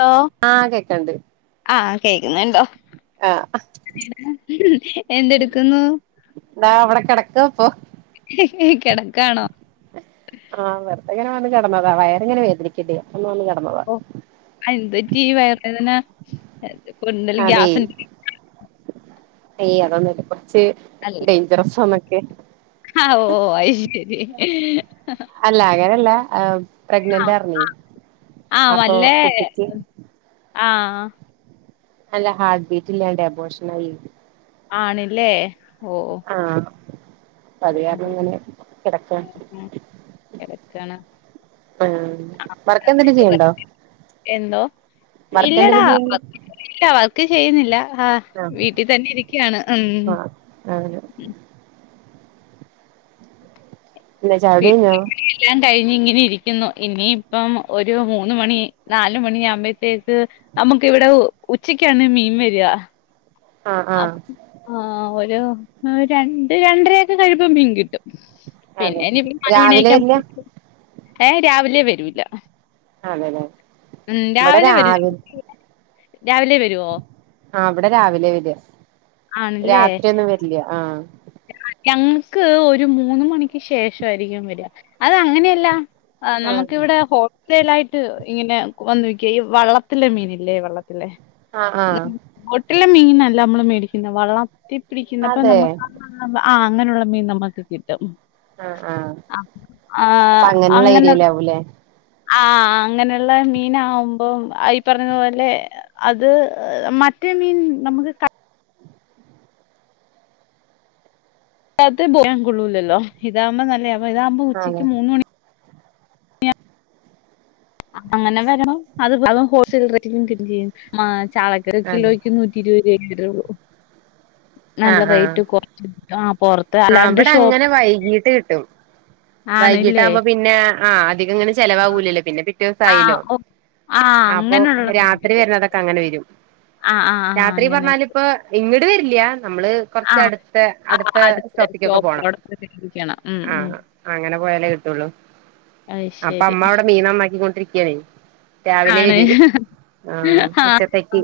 Law ആഹ് കേക്കണ്ട് ആഹ് കേൾക്കുന്നുണ്ടോ? ആഹ് [unintelligible] ഉം എന്തെടുക്കുന്നു? ഇതാ അവിടെ കിടക്കാ ഇപ്പോ. [unintelligible] കിടക്കാണോ? ആഹ് വെറുതെങ്ങനെ വന്ന് കിടന്നതാ വയറിങ്ങനെ വേദനിക്കണ്ടേ അന്ന് വന്ന്ന് കിടന്നതാ. എന്തൊറ്റീ ഈ വയറ് വേദന എന്തലും അതെ ഗ്യാസി. ഏയ് അതൊന്നുംല്ല കുറച്ച്. അല്ലെ. ഡേയ്ഞ്ചറസൊണാക്കെ. ആഹ് ഓ അയ് ശരി. അല്ല അങ്ങനല്ല പ്രഗ്നന്റ് ആഹ് ആർന്നു അപ്പൊ വല്ലേ കുട്ടിക്ക് ആഹ് ആഹ് അല്ല ഹാട്ട് ബീറ്റ് ഇല്ലാണ്ടെ അബോഷനയി. ആണല്ലേ ഓ. ആഹ് അപ്പൊ അത് കാരണം ഇങ്ങനെ കിടക്കാ ആഹ് കെടക്കാണ്. ഉം വറക്കന്തേലും ചെയ്യണ്ടോ? എന്തോ? വർക്ക് എന്തേലും [unintelligible] ഇല്ല വർക്ക് ചെയ്യുന്നില്ല ആഹ് വീട്ടിൽ തന്നെ ഇരിക്കുകയാണ് ഉം. [unintelligible] പിന്നെ ചായ കുടി കഴിഞ്ഞോ [unintelligible] എല്ലാം കഴിഞ്ഞു ഇങ്ങനെ ഇരിക്കുന്നു ഇനിയിപ്പം ഒരു മൂന്ന് മണി നാല് മണി ആകുമ്പോഴത്തേക്ക്. നമുക്ക് ഇവിടെ ഉച്ചക്കാണ് മീൻ വരിക. ആഹ് ആഹ് അഹ് ആഹ് ഒരു രണ്ട് രണ്ടരയൊക്കെ കഴീമ്പം മിൻ കിട്ടും. അതെ പിന്നെ ഇനി ഇമ്മനെ പണിയ് രാവിലെ ക്കാൻ വരില്ല ഏഹ് രാവിലെ വരൂല്ല അതെലെ ഉം രാവിലെ വരൂ രാവിലെ വരുവോ ആഹ് ഇവിടെ രാവിലെ വര്യാ ആണല്ലേ രാത്രി ഒന്നും വരില്ല ആഹ് ഞങ്ങക്ക് ഒരു മൂന്ന് മണിക്ക് ശേഷായിരിക്കും വെര്യ അത് അങ്ങനെയല്ല ആഹ് നമുക്കിവിടെ ഹോൾറ്റൽ ആയിട്ട് ഇങ്ങനെ വന്നോ ക ഈ വള്ള ഇങ്ങോട്ടില്ല മീനില്ലേ വെള്ളത്തിലെ ആഹ് ആഹ് ബോട്ടിലെ മീനല്ല നമ്മള് മേടിക്കുന്നത് വെള്ളം തിപ്പടിക്കുന്നപ്പ അതെ നമ്മുക്ക് ആഹ് അങ്ങനെയുള്ള മീൻ നമ്മുക്ക് കിട്ടും ആഹ് ആഹ് അപ്പൊ ആഹ് അങ്ങനെയുള്ള അങ്ങനെ [unintelligible] ആഹ് അങ്ങനെയുള്ള മീന് ആവുമ്പം ഈ പറഞ്ഞതു പോലെ അത് മറ്റേ മീൻ നമുക്ക് അഹ് പോക കൊള്ളൂലല്ലോ ഇതാവുമ്പോ നല്ലത ഇതാകുമ്പോ അതെ ഉച്ചക്ക് മൂന്ന് മണിക്ക് അങ്ങനെ വരു അത് ഹോൾസെൽ റേ ചെയ്യും ചാളക്ക് അതെ കിലോയ്ക്ക് നൂറ്റി നല്ല ആഹ് ആഹ് റേറ്റ് കൊർച് ആഹ് കൊർച് ആഹ് അവിടെ അങ്ങനെ വൈകീട്ട് കിട്ടും വൈകീട്ട ആണല്ലേ ആകുമ്പോ പിന്നെ ആഹ് അധികങ്ങനെ ചിലവാവൂലല്ലോ പിന്നെ പിറ്റേ ദിവ്സം ആ ആയില്ലോ ഓ ആ അപ്പൊ രാത്രി വരണതൊക്കെ അങ്ങനെ വരും ആഹ് ആഹ് ആഹ് അങ്ങനെ ഇപ്പ ഇങ്ങട്ട് വരില്ല നമ്മള് ആ, കൊറച്ച് അടുത്ത ആ അടുത്ത സ്റ്റോപ്പിക്കൊക്കെ പോണം [unintelligible] ഉം ഉം ആഹ് അങ്ങനെ പോയാലേ കിട്ടുള്ളൂ അഹ് ശരി അപ്പൊ അമ്മ അവിടെ മീൻ നന്നാക്കികൊണ്ടിരിക്കാണ് രാവിലെ ആണ്. വിധി ആഹ് ആ, ഉച്ചത്തിക്ക്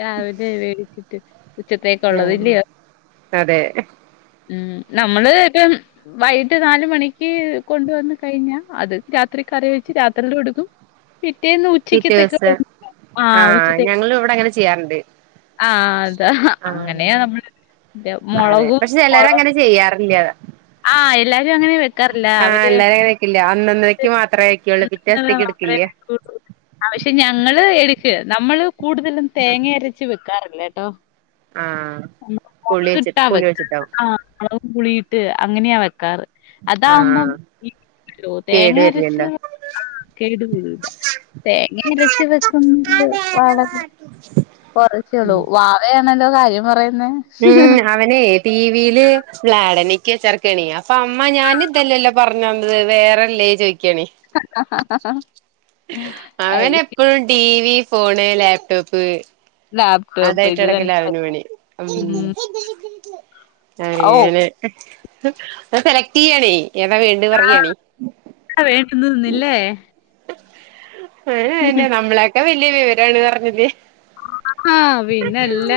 രാവിലെ വേടിച്ചിട്ട് ഉച്ചത്തേക്കുള്ളത് ഉം ഇല്ലയോ അതെ ഉം നമ്മള് ഇപ്പം വൈകിട്ട് നാല് മണിക്ക് കൊണ്ടുവന്ന് കഴിഞ്ഞാ അത് രാത്രി കറി വെച്ച് രാത്രിലുടുക്കും പിറ്റേന്ന് ഉച്ചക്കതേക്ക് ആഹ് ഉച്ചതേക്ക് ഇങ്ങള് ഇവിടെചെ ചെയ്യാറുണ്ട് ആഹ് അതാ ആ അങ്ങനെയ നമ്മള് അതെ മുളകും പക്ഷെ മുളക. ചിലരങ്ങനെ ചെയ്യാറില്ല ആഹ് എല്ലാരും അങ്ങനെ വെക്കാറില്ല അവര് ഇല്ല അന്നന്നേക്ക് മാത്രേ അയകൊള്ളൂ പിറ്റേസ്ഥിക്ക് മാത്രമേ ഇടുക്കില്ല വെക്കുള്ളൂ. പക്ഷെ ഞങ്ങള് എടുക്ക നമ്മള് കൂടുതലും തേങ്ങ അരച്ച് വെക്കാറില്ലേ കേട്ടോ ആഹ് പുളി വെച്ചി കിട്ടാ പുളി വെക്ക വെച്ചിട്ടാവും ആഹ് അളകവും കുളിട്ട് അങ്ങനെയാ വെക്കാറ് അതാവുമ്പം ആഹ് ഇ തേങ്ങ കേടു അരച്ച് വരില്ലല്ലോ കേടു കൂടൂല തേങ്ങ അരച്ച് വെക്കുന്നത് വളരെ [inaudible] കുറച്ചേള്ളൂ ഉം വാവയാണല്ലോ കാര്യം പറയുന്നേ ഉം അവനെ ടിവിൽ പ്ലാ ഡനിക്ക ചേർക്കാന് അപ്പൊ അമ്മ ഞാൻ ഇതല്ലല്ലോ പറഞ്ഞോടത് വേറെല്ലേ ചോയിക്കാനെ അവന് ആയിരിക്കും. എപ്പോഴും ടിവി ഫോൺ ലാപ്ടോപ്പ് ലാപ്ടോപ്പ് ഇത് തന്നെ അതായിട്ട്ടക്കല പറ്റി അവന് പണി ഉം മ്മ്. ഓഹ്, അങ്ങനെ. [inaudible] അഹ് സെലക്ട്യ്യണേ ഏതാ വേണ്ട് പറയാണി. ആ വേണ്ടുന്ന നിന്നില്ലേ [unintelligible] ന്നെ നമ്മളൊക്കെ വേലിയ വിടാണ് പറഞ്ഞതി ആ ഹ പിന്നെല്ല.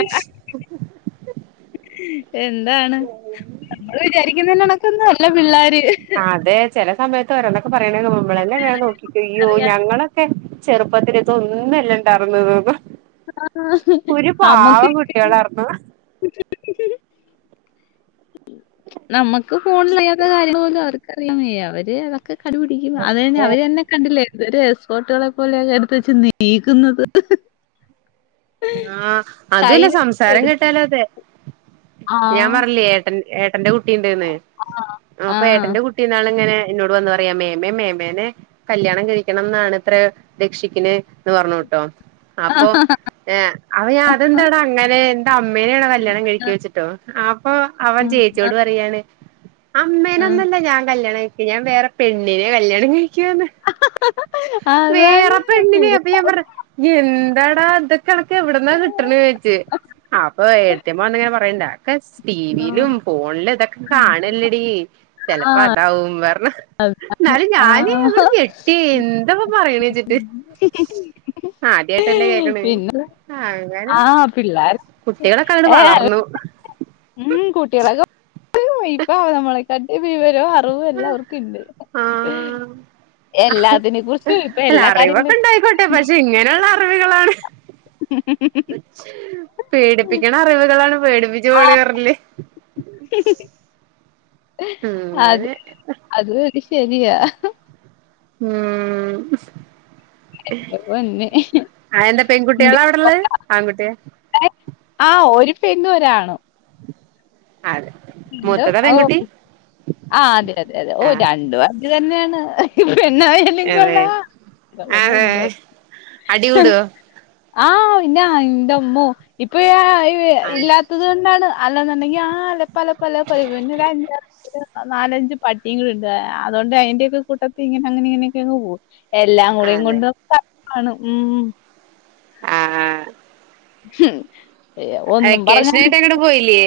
എന്താണ് നമ്മള് വിചാരിക്കുന്നനക്കൊന്നും അല്ല പിള്ളാ ര്. ആ അതെ ചില സമയത്ത് ഒരണക്കെ പറയണേ തോന്നും ന്നൊക്കെ പറയണെങ്ക നമ്മളെല്ലെങ്ന്നെ നോക്കിക്കയ്യോ അറിയാ ഞങ്ങളെ [unintelligible] ചെറുപ്പത്തിലിതൊന്നുഇണ്ടാവുന്നെ തോന്നും. ഒരു പാവം കുട്ടികളാർന്നു. [inaudible] നമ്മക്ക് ക്ക് ഫോണിലറിയാത്ത കാര്യങ്ങള് പോലും അവർക്ക് അറിയാൻ വയ്യ അവര് അതൊക്കെ കണ്ട് പിടിക്കും. അത് കഴിഞ്ഞാ അതെ അവര് തന്നെ കണ്ടില്ലേ എന്തൊരു എക്സ്സ്‌പേർട്ടുകളെ പോലെയൊക്കെ എടുത്ത വച്ച് നീക്കുന്നത്. ആ അതന്നെ കയ്യിൽ സംസാരം എടുത്ത് കെട്ടാലു അതെ ആ ഞാൻ പറഞ്ഞില്ലേ ഏട്ടൻ ഏട്ടന്റെ കുട്ടി ഉണ്ട്ന്ന് ആ അപ്പം ആ ഏട്ടന്റെ കുട്ടി കുട്ടിന്നാളങ്ങനെ ഇന്നോട് വന്ന് പറയാ മേമേ മേമേനെ കല്യാണം കഴിക്കണന്നാണ് ഇത്രേ രക്ഷിക്കിന് എന്ന് പറഞ്ഞുട്ടോ അപ്പൊ ഏ അപ്പൊ ഞാൻ അതെന്താടാ അങ്ങനെ എന്ത അമ്മേനെയാണോ കല്യാണം കഴിക്കി ചോയിച്ചിട്ടോ അപ്പൊ അവൻ ചേച്ചിയോട് പറയാണ്. അമ്മേനൊന്നല്ല ഞാൻ കല്യാണം കഴിക്ക ഞാൻ വേറെ പെണ്ണിനെ കല്യാണം കഴിക്കുകാന്ന്. ആ അതാണ് വേറെ പെണ്ണിനെ അപ്പം ഞാൻ പിള്ളേർക്ക് പറഞ്ഞ ഇയ്യ് എന്താടാ ഇതൊക്കെ അനക്ക് എവിടന്നാ കിട്ടണ ചോദിച്ച് അപ്പൊ ഏടത്തിയമ്മ വന്നിങ്ങനെ പറഞ്ഞ [unintelligible] ടിവിയിലും ഫോണിലും ഇതൊക്കെ കാണല്ലേടീ. ചെലപ്പം അതാവും പറഞ്ഞ് എന്നാലും ആ ആ ഞാന് അങ്ങട് ഞെ എന്തപ്പ പറയണച്ചിട്ട് [inaudible] ആദ്യയായിട്ടല്ലേ കേക്ക്ണ്. ആഹ് പിള്ളേർ [inaudible] കുട്ടികളൊക്കെ അങ്ങട് ഏ. വളർന്നു [inaudible] ഉം കുട്ടികളക്ക [inaudible] ഇവ നമ്മളകാട്ടി വിവര ഉ എല്ലാവർക്കുംണ്ട് ആഹ് എല്ലാതിനെ കുറിച്ചും ഇപ്പ അല്ല എല്ലാ കാര്യങ്ങളെ അറിവൊക്കെ ഉണ്ടായിക്കോട്ടെ പക്ഷെ ഇങ്ങനെയുള്ള അറിവുകളാണ്. [inaudible] പേടിപ്പിക്കണ അറിവുകളാണ് പേടിപ്പിച്ചു പണിതർല്. ഉം അത് അങ്ങനെ അതു ഒരു ശരിയ. മം എന്റെ പൊന്നെ ആഹ് ന്നെ പെൺകുട്ടികളാ അവു ടെള്ളെ ആൺകുട്ടിയ ആഹ് ഒരു പെണ്ണു ഒരാണും. അതെ മൂത്തതാ പെൺകുട്ടി [unintelligible] ആ അതെ അതെ അതെ ഓ ആഹ് രണ്ടു [unintelligible] തന്നെയാണ് പെണ്ണായാൽ നികൊള്ള അതെ ഇപ്പന്നെ അതെ രണ്ടായി. അടികൂടോ ആഹ് പിന്ന എന്തമ്മോ ഇപ്പൊഴഅഴി ആഹ് ഇല്ലാത്ത അതുകൊണ്ടാണ് അ. ല്ലാെന്നുണ്ടങ്കിൽ ആ അലപ്പ അലപ്പം അല പിന്നെ. [unintelligible] ഒരു നാലഞ്ച് പട്ടികളുണ്ട് അതുകൊണ്ട് അതിന്റെൊക്കെ കൂട്ടത്തി ഇങ്ങനെ അങ്ങനെ ഇങ്ങനെയൊക്കെങ്ങ് പോകും. എല്ലാം കൂടെയും അതെ കൊണ്ട [unintelligible] ഉം. ആഹ് ആഹ് ഒന്നും പറഞ്ഞ വെക്കേഷനായിട്ട് പോയില്ലേ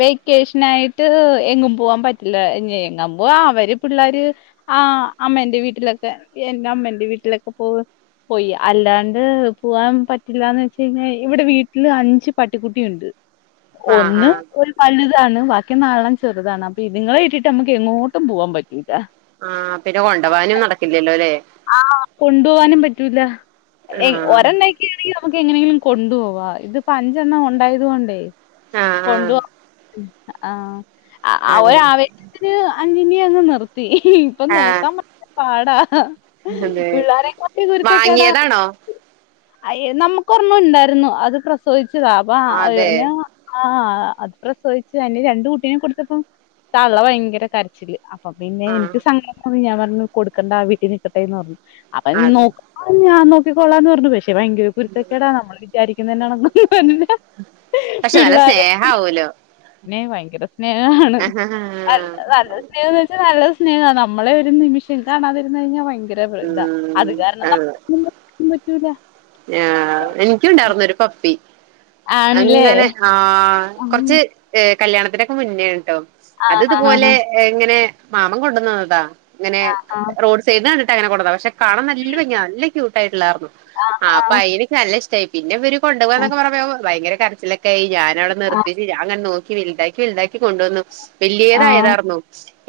വെക്കേഷനായിട്ട് എങ്ങും പോവാൻ പറ്റില്ല എങ്ങാൻ പോ അവര് പിള്ളാര് ആഹ് അമ്മേന്റെ വീട്ടിലൊക്കെ എന്റെമ്മേന്റെ വീട്ടിലൊക്കെ പോകും പോയി അല്ലാണ്ട് പോവാൻ പറ്റില്ലന്ന് വെച്ച കഴിഞ്ഞാൽ ഇവിടെ വീട്ടില് അഞ്ച് പട്ടിക്കുട്ടിയുണ്ട് ആഹ് ഒന്ന് ആഹ് ഒരു വലുതാണ് ബാക്കി നാലെണ്ണം ചെറുതാണ് അപ്പൊ ഇതിങ്ങളെ ഇട്ടിട്ട് നമ്മുക്ക് എങ്ങോട്ടും പോവാൻ പറ്റൂല്ല ആഹ് പിന്നെ കൊണ്ടോവാനും നടക്കില്ലല്ലോ അല്ലേ ആഹ് കൊണ്ട് പോവാനും പറ്റൂല ആഹ് ഒരെണ്ണ [unintelligible] നമുക്ക് എങ്ങനെങ്കിലും കൊണ്ടുപോവാ ഇതിപ്പോ അഞ്ചെണ്ണം ഉണ്ടായത് കൊണ്ടേ ആഹ് കൊണ്ട് ആഹ് പോവ ആഹ് അവ അതെ ഒരു ആവേ ശത്തിന് അഞ്ചിനെ അങ്ങ് നിർത്തി ഇപ്പൊ ആഹ് നോക്കാൻ ഭയങ്കര പാടാ അതെ പിള്ളാരക്കായിലും കുരുത്തെക്കെടാ വാങ്ങിയതാണോ അഹ് നമുക്ക് ഒരെണം ഉണ്ടായിരുന്നു അത് പ്രസവിച്ചതാ അപ്പൊ അ അതെ ആഹ് അത് പ്രസവിച്ചു അതിന്റെ രണ്ട് കുട്ടീയേ കൊടുത്തപ്പോൾ താളള ഭയങ്കര കരച്ചില്ല് അപ്പൊ പിന്നെ എനിക്ക് ആഹ് സങ്കടം തോന്നി ഞാൻ പറഞ്ഞു കൊടുക്കേണ്ട ആഹ് വീട്ടിൽ നിക്കട്ടെന്ന് പറഞ്ഞു അപ്പൊ നോ അതെ ആഹ് ഞാൻ നോക്കി കൊള്ളാന്ന് പറഞ്ഞു പക്ഷെ ഭയങ്കര കുരുത്തക്കേടാ നമ്മൾ വിചാരിക്കുന്ന കണ്ടക്കോന്നും അല്ല പക്ഷെ നല്ല പിള്ളേര സ്നേഹാവൂലോ പിന്നെ ഭയങ്കര സ്നേഹാണ് ആഹ് നല്ല നല്ല സ്നേഹന്ന് വച്ചാ നല്ല സ്നേഹമാണ് നമ്മളെ ഒരു നിമിഷം കാണാതെ ഇരുന്ന കഴിഞ്ഞൽ പ ഇതാ ഉം അത് കാരണം അതെ നമ്മുക്കും പറ്റൂല ആഹ് എനിക്കുണ്ടായിന്നരു പപ്പി ആണല്ലേ ആഹ് കുറച്ച് കല്യാണത്തിനൊക്കെ മുന്നേ ആണുട്ടോ അത് ആഹാ ഇതുപോലെ എങ്ങനെ മാമൻ കൊണ്ടുവന്നതാ ഇങ്ങനെ റോഡ് സൈഡ് കണ്ടിട്ട് അങ്ങനെ കൊണ്ടത പക്ഷെ കാണാൻ നല്ല ഭംഗി നല്ല ക്യൂട്ട ആയിട്ടുള്ളായിരുന്നു ആഹ് അപ്പ അയിനെ എനിക്ക് നല്ല ഇഷ്ടമായി പിന്നെ ഇവര് കൊണ്ടു പോകാന്നൊക്ക പറയോ ഭയരച്ചിലൊക്കെ ആഹ് ഞാന അവിടെ നിർത്തിച്ച് ഞാ അങ്ങെ നോക്കി വലുതാക്കി വലുതാക്കി കൊണ്ടുവന്നു വലിയതായതാർന്നു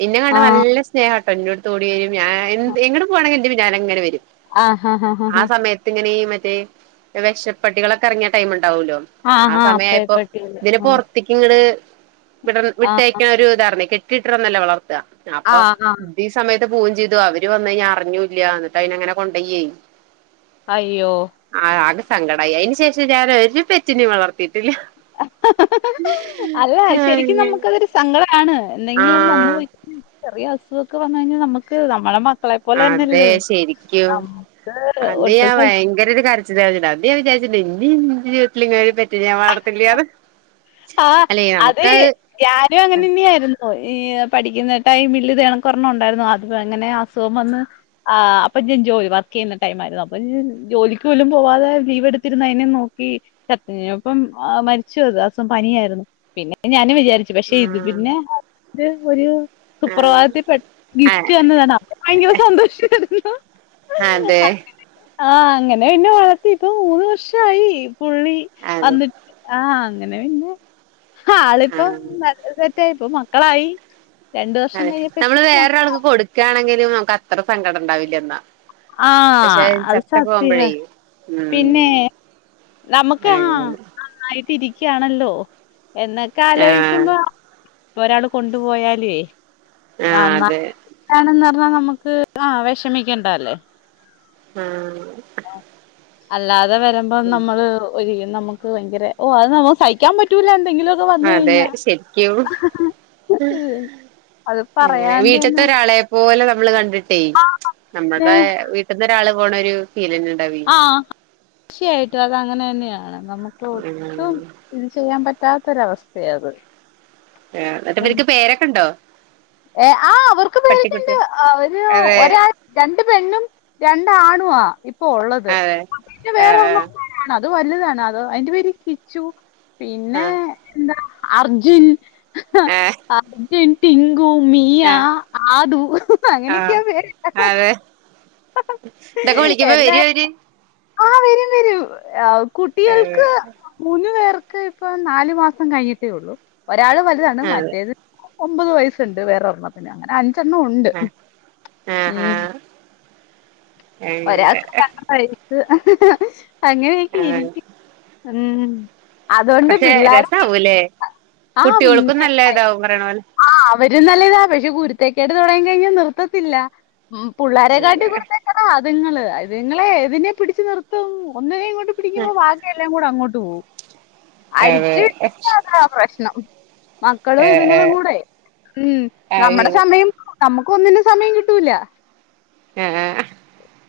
എന്നെ കണ്ട നല്ല സ്നേഹം എന്റെ അടുത്ത് ഓടി വരും ഞാൻ എങ്ങട്ട പോവാണങ്കി എന്റെ പിന്നാലെ ഇങ്ങനെ വരും ആഹ് ആഹ് ആ ആഹ് സമയത്ത് ഇങ്ങനെ മറ്റേ വിഷപ്പട്ടികളൊക്കെ ഇറങ്ങിയ ടൈം ഉണ്ടാവല്ലോ ആഹ് സമയയപ്പോ പേപ്പട്ടികള് ഇതിനെ പോ ത്തിക്കിണ് വിട ആ വിട്ടയക്കണ ഒരു ഇതാ കെട്ടിയിട്ടിരുന്നല്ല വളർത്തുക ആ അപ്പൊ ആ ഇത് സമയത്ത് പോവം ചെയ്തു അവര് വന്ന കഴി അറിഞ്ഞൂല്ല എന്നിട്ട് അയിന്ങ്ങനെ കൊണ്ട് പോണ്ടയ്യെ ചെയ്തു അയ്യോ ആഹ് ആകെ സങ്കടമായി അതിന് ശേഷം ഞാൻ ഒരു പെറ്റിന് വളർത്തിയിട്ടില്ല അല്ല ശരിക്കും നമുക്കതൊരു സങ്കടമാണ് എന്തെങ്കിലും വന്ന ആഹ് പോയി ചെറിയ അസുഖൊക്കെ വന്നു കഴിഞ്ഞാൽ നമുക്ക് നമ്മുടെ മക്കളെ പോലെ അതെ തന്നെയല്ലേ ശരിക്കും നമ്മക്ക് അന്ന് ഒട്ടും ഞാൻ സഹി ഭയങ്കര ഒരു കരചിൽ കരഞ്ഞിട്ടിണ്ട് അന്ന് ഞാൻ വിചാരിച്ച് ഇനി എന്റെ ജീവിതത്തി ഇങ്ങ പെറ്റ് നെ. ഞാൻ വാർത്തില്ല എന്ന് ആഹ് അത ഞാനും അങ്ങനെ തന്നെയായിരുന്നു ഈ പഠിക്കുന്ന ടൈമിൽ ഇതേണക്ക ഒരണ്ണം ഉണ്ടായിരുന്നു അത്പ്പോ അങ്ങനെ അസുഖം വന്ന് ആഹ് അപ്പൊ ഞാൻ ജോലി വർക്ക് ചെയ്യുന്ന ടൈം ആരുന്നു അപ്പൊ ജോലിക്ക് പോലും പോവാതെ ലീവ് എടുത്തിരുന്നതിനെ നോക്കി ചത്തചെയ്ത് അപ്പംമരിച്ചു അത് ദിവസം പനിയായിരുന്നു പിന്നെ ഞാന് വിചാരിച്ചു പക്ഷെ ഇത് ആഹ് പിന്നെ ഇത് ഒരു സുപ്രഭാതത്തിൽ പെട്ട ഗിഫ്റ്റ് തന്നതാണ് അപ്പ ഭയങ്കര സന്തോഷമായിരുന്നു അതെ അതെ ആഹ് അങ്ങനെ പിന്നെ വളർത്തി ഇപ്പൊ മൂന്ന് വർഷമായി പുള്ളി ആഹ് വന്നിട്ട് ആഹ് അങ്ങനെ പിന്നെ ആളിപ്പ വന്ന് ഇപ്പ മക്കളായി രണ്ടു വർഷം കഴഞ്ഞപ്പോ മക്കള അയി ക്ക ആണെങ്കിലും നമുക്ക് അത്ര സങ്കടം ഉണ്ടാവില്ല എന്നാ ആ പക്ഷെ അത് ചത്ത് സത്യാ. പോകുമ്പോഴേ പിന്നെ ഉം നമുക്ക് ആഹ് അങ്ങനെ നന്നായിട്ട് ഇരിക്കുകയാണല്ലോ എന്നൊക്കെ ആഹ് ആലോയിക്കുമ്പോ ഒരാള് കൊണ്ടു പോയാലെ ആഹ് [inaudible] ആണെന്ന് പറഞ്ഞാൽ നമുക്ക് ആഹ് വിഷമിക്കേണ്ടല്ല ആഹ് അല്ലാതെ വരുമ്പോ നമ്മള് ഒരിക്കും നമുക്ക് ഭയങ്കര ഓ അത് നമ്മു സഹിക്കാൻ പറ്റൂല്ല എന്തെങ്കിലും ക്കെ വന്ന് അതെ കഴിഞ്ഞ ശരിക്കും അങ്ങനെ വീട്ടത്തെ ഒരാളെ പോലെ നമ്മള് കണ്ടിട്ടേ ആ. ഏ നമ്മുടെ ടുത്ത് ഒരാള് പോണ ഒരു ഫീലന്നെ ഉണ്ടാവി ആഹ് ച്ചയായിട്ടും അത അങ്ങനെ തന്നെയാണ് നമുക്ക് ഒട്ടും ഇത് ചെയ്യാൻ പറ്റാത്തൊര് അവസ്ഥയാ അത് ഏഹ് എന്നിട്ട് ഇവർക്ക് പേരൊക്കെ ഉണ്ടോ ഏഹ് ആഹ് അവർക്ക് പേരൊക്കെണ്ട് പട്ടിക്കുട്ടി അവര് അതെ ഒര രണ്ട് പെണ്ണും രണ്ടാണുവാ ഇപ്പൊ ഉള്ളത് അതെ പിന്നെ വേറെ ഒരെണ്ണം ആഹ് ആണ് അത് വലുതാണ് അതൊ അതിന്റെ പേര് കിച്ചു പിന്നെ ആഹ് അർജുൻ ആഹ് അർജുൻ ട്ടി ങ്കു മിയ ആഹ് ആതു അങ്ങനെയൊക്കെയാ ആഹ് പേര് അതെ ഇതൊക്കെ വിളിക്കുമ്പോ എല്ലാ വരോ അവര് ആഹ് വരും വരും ആഹ് കുട്ടികൾക്ക് മൂന്നു പേർക്ക് ഇപ്പ നാലു മാസം കഴിഞ്ഞിട്ടേ ഉള്ളു ഒരാള് വലുതാണ് മറ്റേത് ഒമ്പത് വയസ്സുണ്ട് വേറെ ഒരണ്ണത്തിന് അങ്ങനെ അഞ്ചെണ്ണം ഉണ്ട് അതെ അതെ ഉം ആഹ് ആഹ് ആഹ് അങ്ങനെ ഒരാക്ക് [unintelligible] വയസ് അങ്ങനെയൊക്കെ ആഹ് ഇരിക്കും ഉം അതുകൊണ്ട് പിള്ളേര പോവുലെ ആഹ പിന്നെ പ പോലെ ആഹ് അവരും നല്ലതാ പക്ഷെ കുരുത്തക്കേട് തുടങ്ങി കഴിഞ്ഞാ നിർത്തത്തില്ല ഉം പുള്ളാരെ കാട്ടി കുരുത്തക്കേടാ അതിങ്ങള് അതുങ്ങളെ ഏതിനെ പിടിച്ച് നിർത്തും ഒന്നിനേങ്ങട്ട് അതെ പിടിക്കുമ്പോ ബാക്കി എല്ലാം കൂടെ അങ്ങോട്ട് പോകും അതെ അഴിച്ച് വിട്ടിട്ടാണാ പ്രശ് മക്കളും ഏഹ് ഇതുങ്ങളും കൂടെ ഉം ഏഹ് നമ്മുടെ അത് സമയ യം നമുക്കും ഒന്നിനും സമയം കിട്ടൂല ആഹ്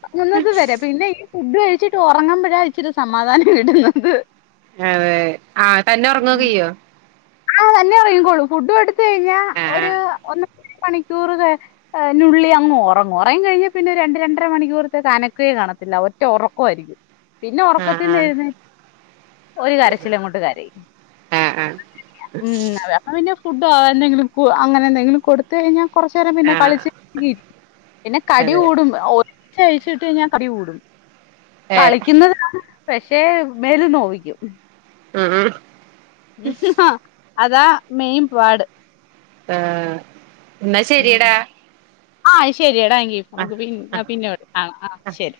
[unintelligible] വരെ പിന്നെ ഈ ഫുഡ് കഴിച്ചിട്ട് ഉറങ്ങുമ്പോഴാ ഇച്ചിരി സമാധാനം കിട്ടുന്നത് അതെ ആഹ് തന്നെ ഉറങ്ങൊക്കെയ്യോ ആഹ് തന്നെ ഉറങ്ങികോളൂ ഫുഡു കൊടുത്ത കഴിഞ്ഞാ ഒരു ആഹ് ഒന്നര മണിക്കൂറ് ക ആഹ് നുള്ളി അങ്ങ് ഒറങ്ങും ഉറങ്ങി കഴിഞ്ഞാൽ പിന്നെ രണ്ട് രണ്ടര മണിക്കൂറത്തേക്ക് അനക്കെ കാണത്തില്ല ഒറ്റ ഉറക്കവായിരിക്കും പിന്നെ ആഹ് ഉറക്കത്തിന്ന് ആഹ് എഴുന്നേ ഒരു കരച്ചില് അങ്ങോട്ട് കരയും ആഹ് ആഹ് ഉം അതാവുമ്പോ പിന്നെ ഫുഡോ എന്തെങ്കിലും കു അങ്ങനെ എന്തെങ്കിലും കൊടുത്ത് കഴിഞ്ഞാൻ കുറച്ചു നേരം പിന്നെ ആഹ് കളിച്ച് പിന്നെ കടി അതെ കൂടും ഒച്ചഴിച്ചിട്ട് കഴിഞ്ഞാ കടി കൂടും ഏഹ് കളിക്കുന്നതാ പക്ഷേ മേല് നോവിക്കും ഉം അതാ മെയ്ൻ പാട് ആഹ് എന്നാ ഉം ശരിയടാ ആഹ് ശരിയാടാ എങ്കി ആഹ് നമുക്ക് പി ആഹ് പിന്നെ വി ആഹ് ആഹ് ശരി